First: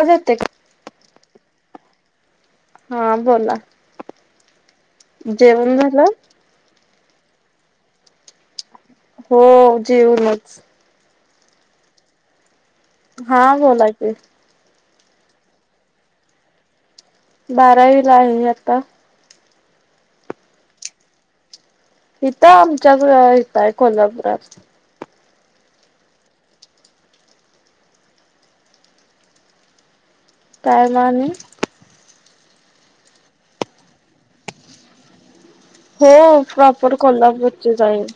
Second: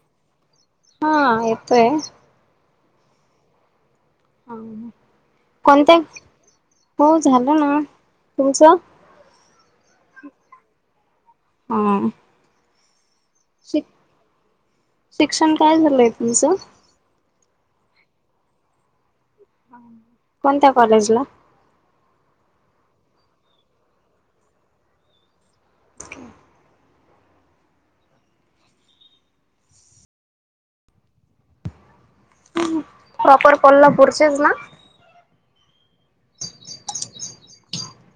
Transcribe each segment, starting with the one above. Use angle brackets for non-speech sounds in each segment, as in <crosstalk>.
हज त हा येतोय हा बोला जेवण कोणत्या झालं हो झालं ना तुमचं हो जेऊनच हम् हा बोला क शिक्षण काय झालंय तुमचं बारावीला आहे आता कोणत्या कॉलेजला इथं आमच्या इथंय कोल्हापुरात तमान प्रपर पलला पुडचेच ना हो प्रॉपर कोला बचे जाईल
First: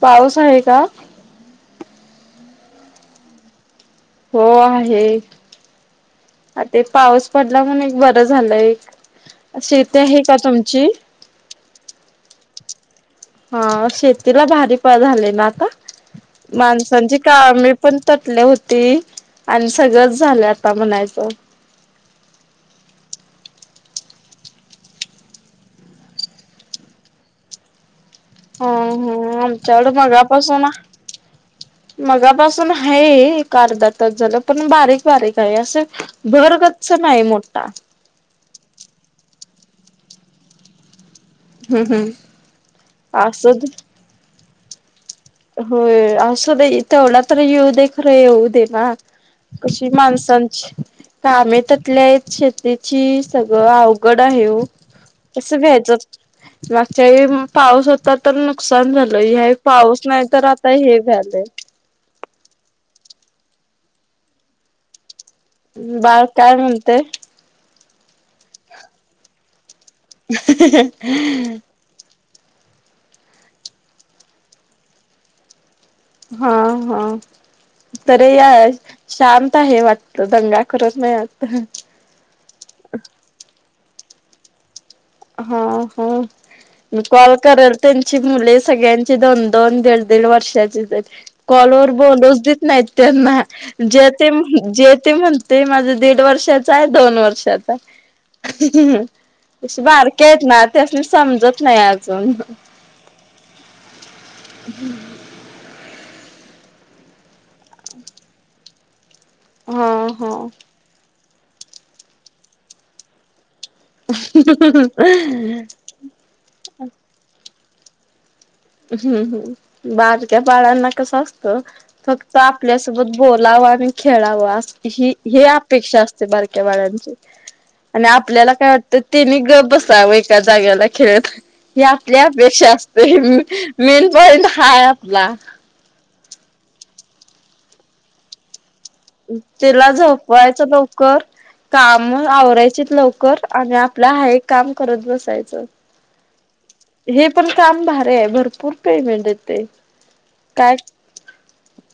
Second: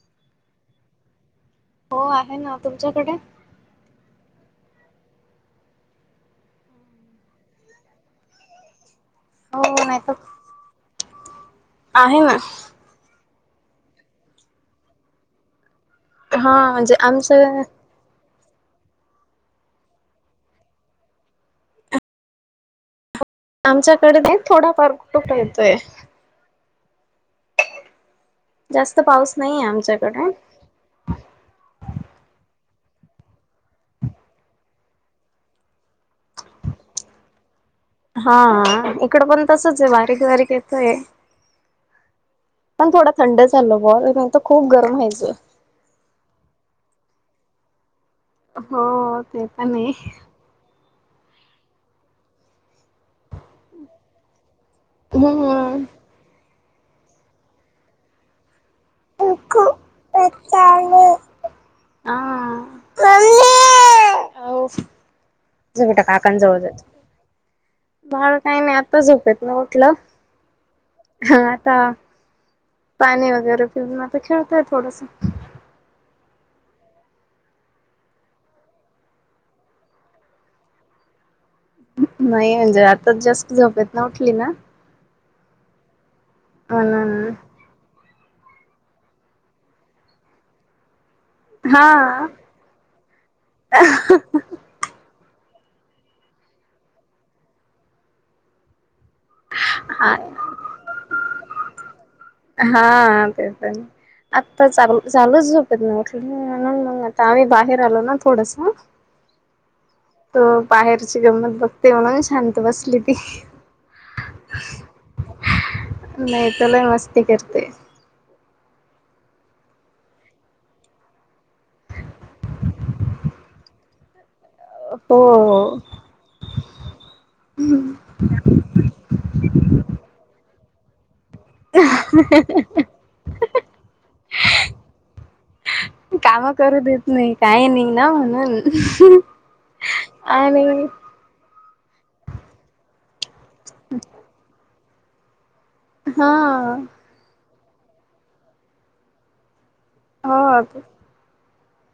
पाऊस आहे का हो आहे ना तुमच्याकडे हो आहे आ ते पाऊस पडला म्हण एक बरं झालं एक हो शेती नाही तर आहे का तुमची आहे ना हा शेतीला भारी पळ झाले ना आता हा म्हणजे माणसांची का आमचं म पण होती आणि सगळंच झालं आता म्हणायचं आमच्याकडे नाही थोडाफार उटुक राहतोय जास्त हम पाऊस ह नाहीये आमच्याकड आमच्याकडे मगापासून मगापासून पण आहे अर्धातात झालं पण बारीक बारीक आहे असं भरगचच नाही मोठा हा इकड पण तसच आहे बारीक बारीक येतोय हम हं पण थोडा थंड झाचाल बर खूप गरम आहेयच होय असं इथवढ तर येऊ दे खरे येऊ देवा हो ते पण कशी आहे माणसांची कामे त्यातल्या श त्याची सगळं अवघड आहे कसं हम्म घ्यायचं मागच्या पाऊस होता तर नुकसान झालं ह पाऊस हो नाही तर आता हे झालंय झोपट बाळ काकण काय जवळ जा म्हणते बाळ काही नाही आता झोपेत ना लं हा आता पाणी वगैरे पिऊण तर खेळतय थोडस हा हा त या शांत आहे वाटत दंगा करत नाहीत नाही म्हणजे आता जास्त झपेत ना उठली ना हा हा म म्हणून कॉल करलते मुले सगळ्यांचे दोन दन दीड दीड वर्षाची हा कॉलवर बडच देत नाहीत त्यांना जेथ जे ते म्हण ते माझं दीड वर्षाचा आहे दोन वर्षाचा त हा बारक्या आहेत ना ते अस समजत नाही अजून हा ते पण आत्ता चाल चालूच झोपत नाट आतामही बाहेर आलो ना थोडस हा होा त बाहेरची गंमत बघते म्हणून शांत बसली ती हम्म नाही तला मस्ती करते हम्म बाारक्या बाळांना कसं असतं फक्त आपल्यासोबत बोलाव आणि खेळावं ह हे हो अपेक्षा असते बारक्या बाड्यांची आणि आपल्याला काय वाटतं तेनी गप बसावं एका जागेला खेळत ह आपल्या अपेक्षा असते मीन प हाय आपला काम करू देत नाही काही नाही ना म्हणून त्याला आणि झोपवायचं लवकर काम आवरायचेत लवकर आणि आपल्या हा एक काम करत बसायचं हा हे पण काम भार आहे भरपूर पेमेंट येते हो काय ते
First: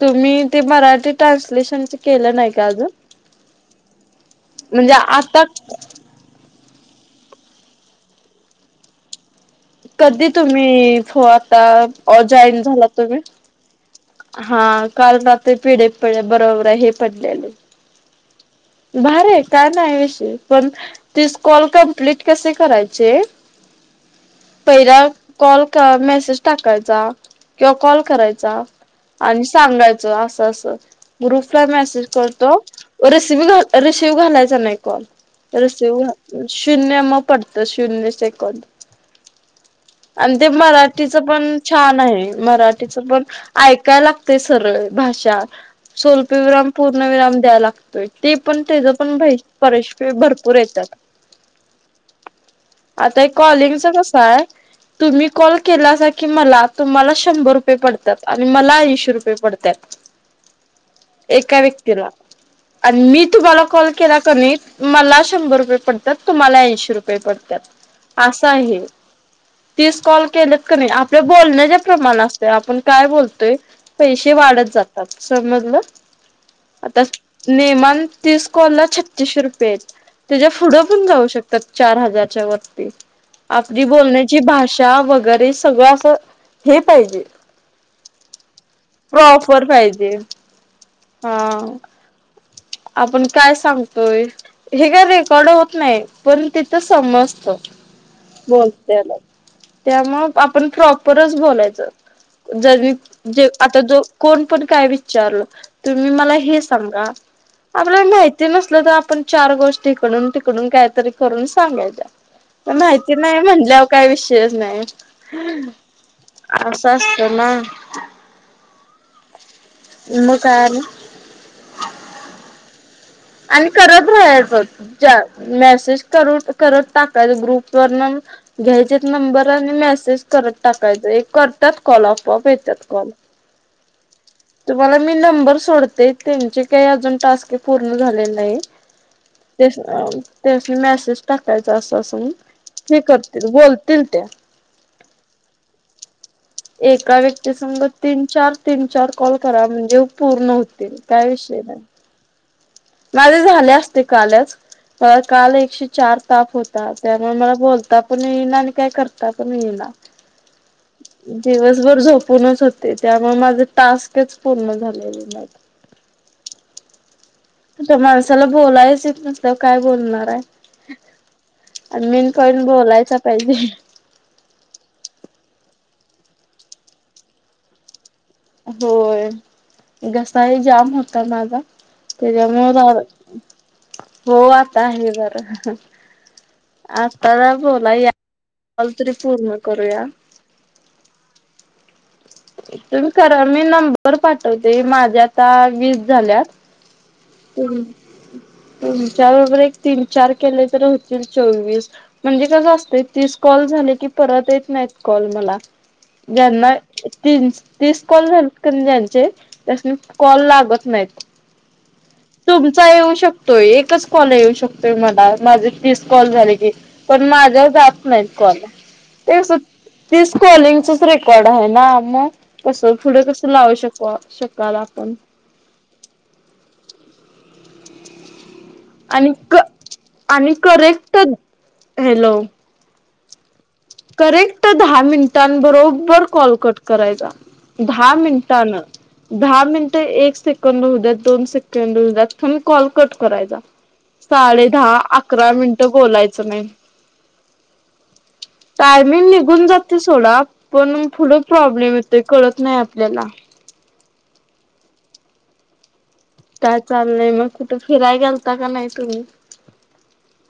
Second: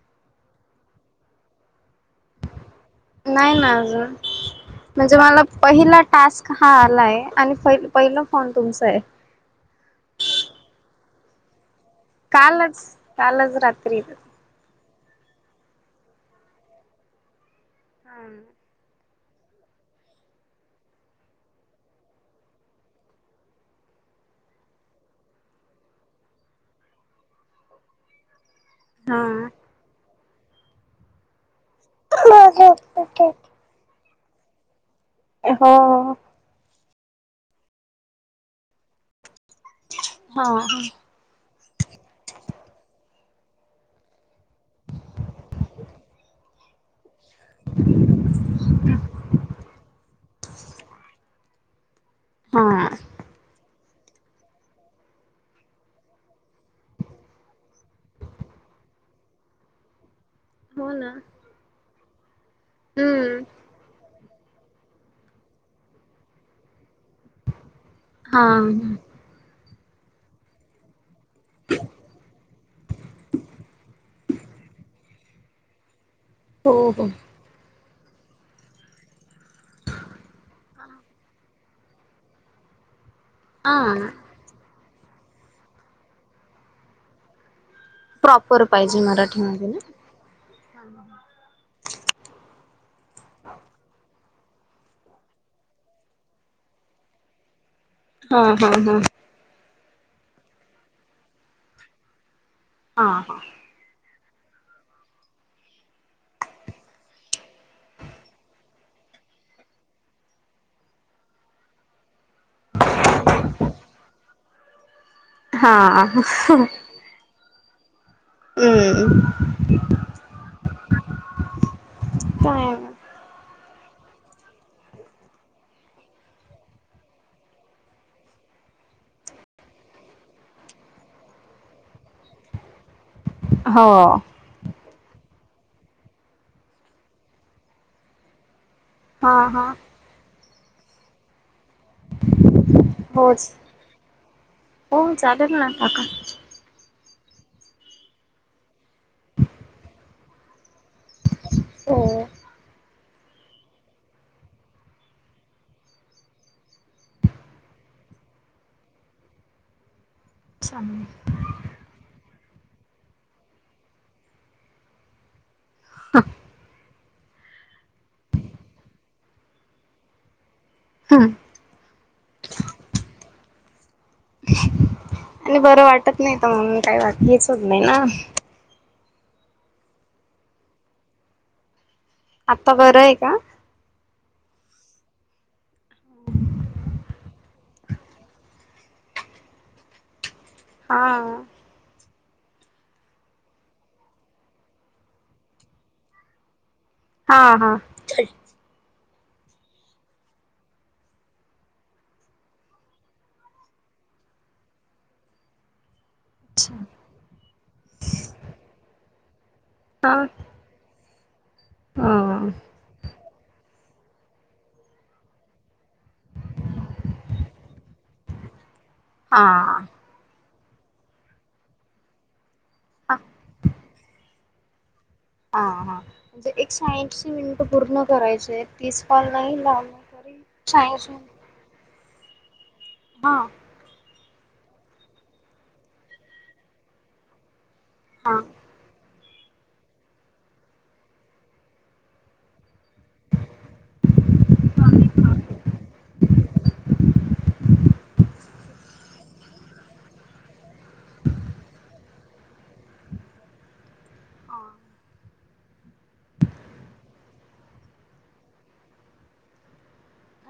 तुम्ही ते मराठी ट्रान्सलेशनच केलं नाही का अजून नाही ना अजून म्हणजे मला पहिला टास्क हा आलाय आणि प पहिला फोन तुमचा आहे कधी तुम्ही हो आता अजॉईन कालच झाला तुम्ही कालच रात्री हा कारणता पिढ प बरोबर आहे हे पडलेले हा भर आहे काय नाही विषय पण त स् कॉल कमप्लीट कसे करायचे पहिला कॉल मेसेज टाकायचा किंवा कॉल करायचा आणि हा सांगायचं असं असं गु मेसेज करतोस रिसीव घालायचा नाही ॉल तर हो शून्य मग पडतं शून्य सेकंद आणि ते हा मराठीच पण छान आहे मराठीच पण ऐकाय लागते सरळ भाषा स्वल्प विराम पूर्णविराम द्या लागतय ते पण त्या पण परश भरपूर येतात हा आता एक कॉलिंगच य तुम्ही कॉल केला की मला तुम्हाला शंभर रुपये पडतात आणि मला ऐंशी रुपये पडतय हो ना आणि मी हम्म तुम्हाला कॉल केला. कमी मला शंभर रुपये पडतात. तुम्हाला ऐंशी रुपये पडतात. हा असं आहे. तीस कॉल केलेत क नाही आपल्या बोलण्याच्या प्रमाण असते आपण काय बोलतोय पैसे वाढत जातात. समजलं. आता नेमान तीस कॉल ला छत्तीसशे रुपये आहेत. त्याच्या पुढं पण जाऊ शकतात. चार हजारच्या वरती. आपली हा बोलण्याची भाषा वगैरे सगळं असं हे पाहिजे. प्रॉपर पाहिजे प्रॉफर मराठीमध्ये ना पाहिजे. हा आपण काय सांगतोय. हे काय रेकॉर्ड होत नाही. पण तिथं समजत. ह ह ह त्यामुळ आपण प्रॉपरच बोलायचं. ज जे हा आता जो कोण पण काय विचारलं. तुम्ही मला हे सांगा आपल्याला माहिती नसल तर आपण चार गोष्टी इकडून तिकडून काहीतरी करून सांगायच्या. माहिती नाही म्हटल्यावर काय विषयच नाही. हा असं <unintelligible> हम्म मग काय आणि काय करत राहायच जा मेसेज करू करत टाकायच ग्रुप वरन घ्यायचेत नंबर आणि मेसेज करत टाकायच. एक करतात कॉल अपोआप येतात कॉल. तुमला मी नंबर सोडते. त्यांचे काही अजून टास्क पूर्ण झालेले नाही हा हा त्यांसनी अ त्यासनी मेसेज टाकते. त्याचं असं असं होऊन. नाही करतील होच बोलतील त्या. हो चालेल ना टाका. एका व्यक्तीसग तीन चार तीन चार कॉल करा. म्हणजे पूर्ण होतील. काय विषय नाही. हो माझे झाले असते कालच. अ काल एकशे चार ताप होता. त्यामुळे मला बोलता पण येईना. आणि काय करता पण येईना. दिवसभर झोप झोपूनच होते. त्यामुळे माझं टास्कच पूर्ण झालेल नाही. <unintelligible> आता माणसाला बोलायच येत नसल्यावर काय बोलणार आहे. आन मिन पण बोलायच पाहिजे. आणि बरं वाटत नाही त म्हणून काय हेच होत नाही ना. होय घसा ही जाम होता माझा. आता बरं त्याच्यामुळे आहे का हो आता आहे बरा. आता बोलाय यालाय त कॉल तरी पूर्ण करूया. हा तुम्ही करा मी नंबर पाठवते. माझे आता वीस झाल्यात. हा हा <unintelligible> त्याबरोबर एक तीन चार केले तर होतील चोवीस म्हणजे कसं असत तीस कॉल झाले की परत येत नाहीत कॉल मला. ज्यांना तीन तीस कॉल झालीत कनाही ज्याचे, त्यासनी हा कॉल लागत नाहीत. ह तुमचा येऊ शकतो. एक एकच कॉल येऊ शकतोय मला, माझे तीस कॉल झाले की. पण माझ्यावर जात नाहीत कॉल. हा तेच हा तीस कॉलिंगचच रेकॉर्ड आहे ना. मग कसं हा पुढे कसं लावू शकू शकाल आपण. हा हा. म्हणजे एकशे आईंशी मिनिटं पूर्ण करायचेत तीस कॉल आणि क नाही लावला तरी. आणि एकशे आईशी करेक्ट हॅलो हा करेक्ट दहा मिनिटां बरोबर कॉल कट करायचा. दहा हा मिनिटान. दहा मिनिटं एक सेकंद होऊद्यात दोन सेकंड होऊद्यात तुम्ही कॉल कट करायचा. साडे दहा अकरा मिनिटं बोलायचं नाही. <inaudible> टायमिंग निघून जाताय सोडा, पण पुढ प्रॉब्लेम येतोय कळत नाही आपल्याला हा. काय चाललंय मग कुठ फिरायला गेलता का नाही तुम्ही?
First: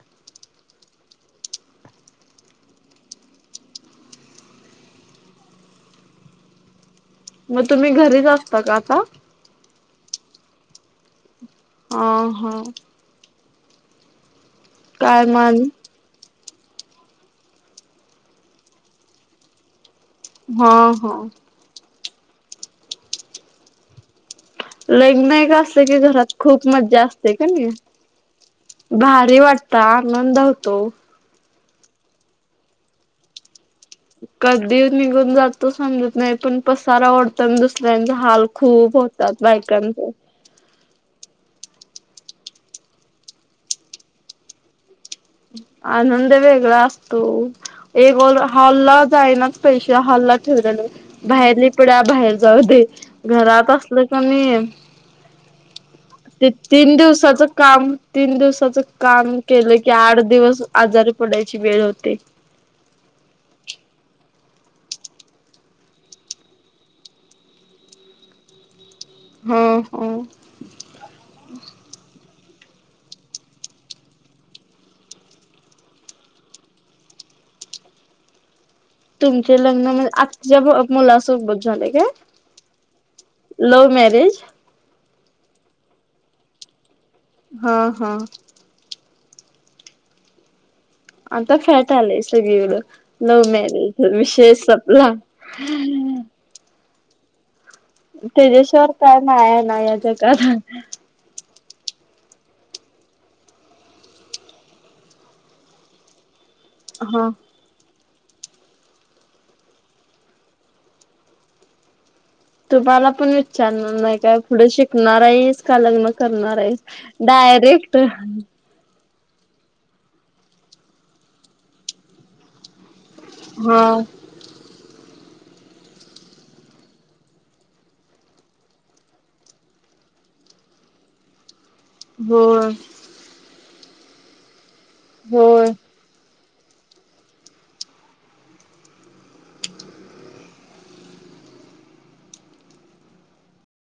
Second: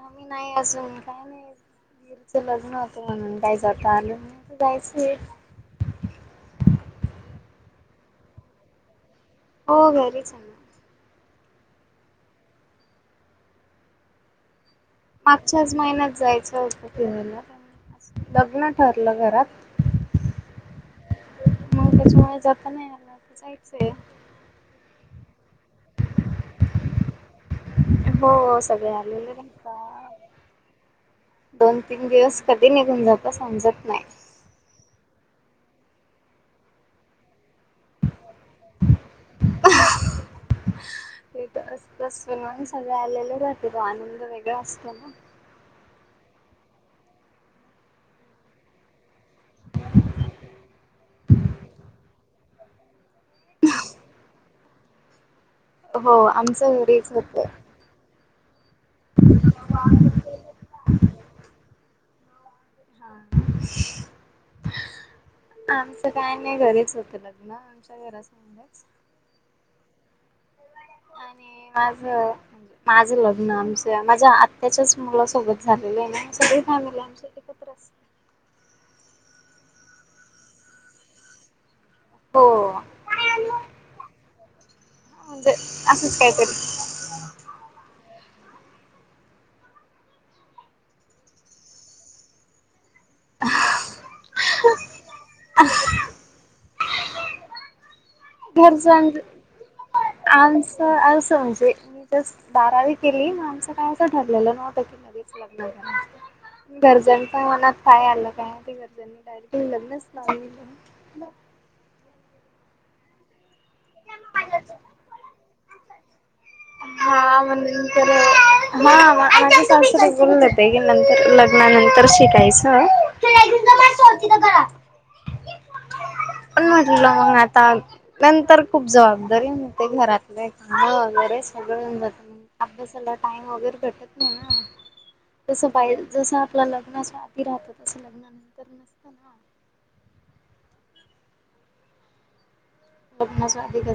आम्ही नाही आजुन काय नाही बहिणीच लग्न होत म्हणून काही जाता आल नही मग तुम्ही घरीच असता का आता? हो घरीच आहे मी आता. हा हा. काय मान मागच्याच महिन्यात जायचं होत. जायचं होत फिरायला पण लग्न ठरलं घरात हा हा.. हा त्याच्यामुळे जाता नाही आलं, आता जायचं आहे. लग्न एक असल की घरात खूप मज्जा असते कानाही. हो सगळे आलेले भारी वाटत राहता आनंद होतो. दोन तीन दिवस कधी निघून जाता समजत नाही. कधी निघून जातो समजत नाही पण पसारा ओढताना दुसऱ्यांच हाल खूप होतात. बायकांच सुना हे सगळे आलेले राहत्यात आनंद वेगळा असतो ना. आनंद वेगळा असतो. एक हॉल्ला जायलाच पैशा हॉल्ला ठेवलेला, बाहेर नि पुड्या बाहेर जाऊ दे घरात असल क मी, हो ते आमचं तीन घरीच दिवसाचं होतं काम तीन दिवसाच काम केलं कि, आठ दिवस आजारी पडायची वेळ येते हा. आमचं काय नाही घरीच होत लग्न आमच्या घरासमोरच हम्. आणि माझ माझं लग्न आमचं माझ्या आत्ता्याच्याच मुलासोबत झालेले आहे सगळी फॅमिली आमची खतरस <unintelligible> तुमचे लग्न म्हण आत्याच्या मुलासोबत झालं का? हो लव्ह मॅरेज ते आसचं कायतरी हा हा. आता फॅट आलंय सगळीकडं लव्ह मॅरेज विशेष आपला त्याच्याशिवाय घरज काय माया नाही या <unintelligible> आस जगात आस म्हणजे मी जस्ट बारावी केली आमचं काय असं ठरलेलं नव्हत कि लगेच लग्न करायचं हा घरच्यांच्या मनात काय आलं? आमच्या घरच्यांनी डायरेक्ट लग्नच लाऊन दिलं. तुम्हाला पण विचारणार नाही काय पुढे शिकणार आहेच का लग्न? करणार आहे डायरेक्ट माझ सासरी बोलले तेे कि, नंतर लग्नानंतर शिकायचं हा माणस होती कारा <unintelligible> पण म्हटलं मग आता नंतर खूप जबाबदारी म्हणते घरातले का वगैरे होय अभ्यासाला टाइम वगैरे भेटत नाही होय ना, जस आपलं लग्नाच्या आधी राहत, तसं लग्नानंतर नसत ना लग्नाच्या आधी कसं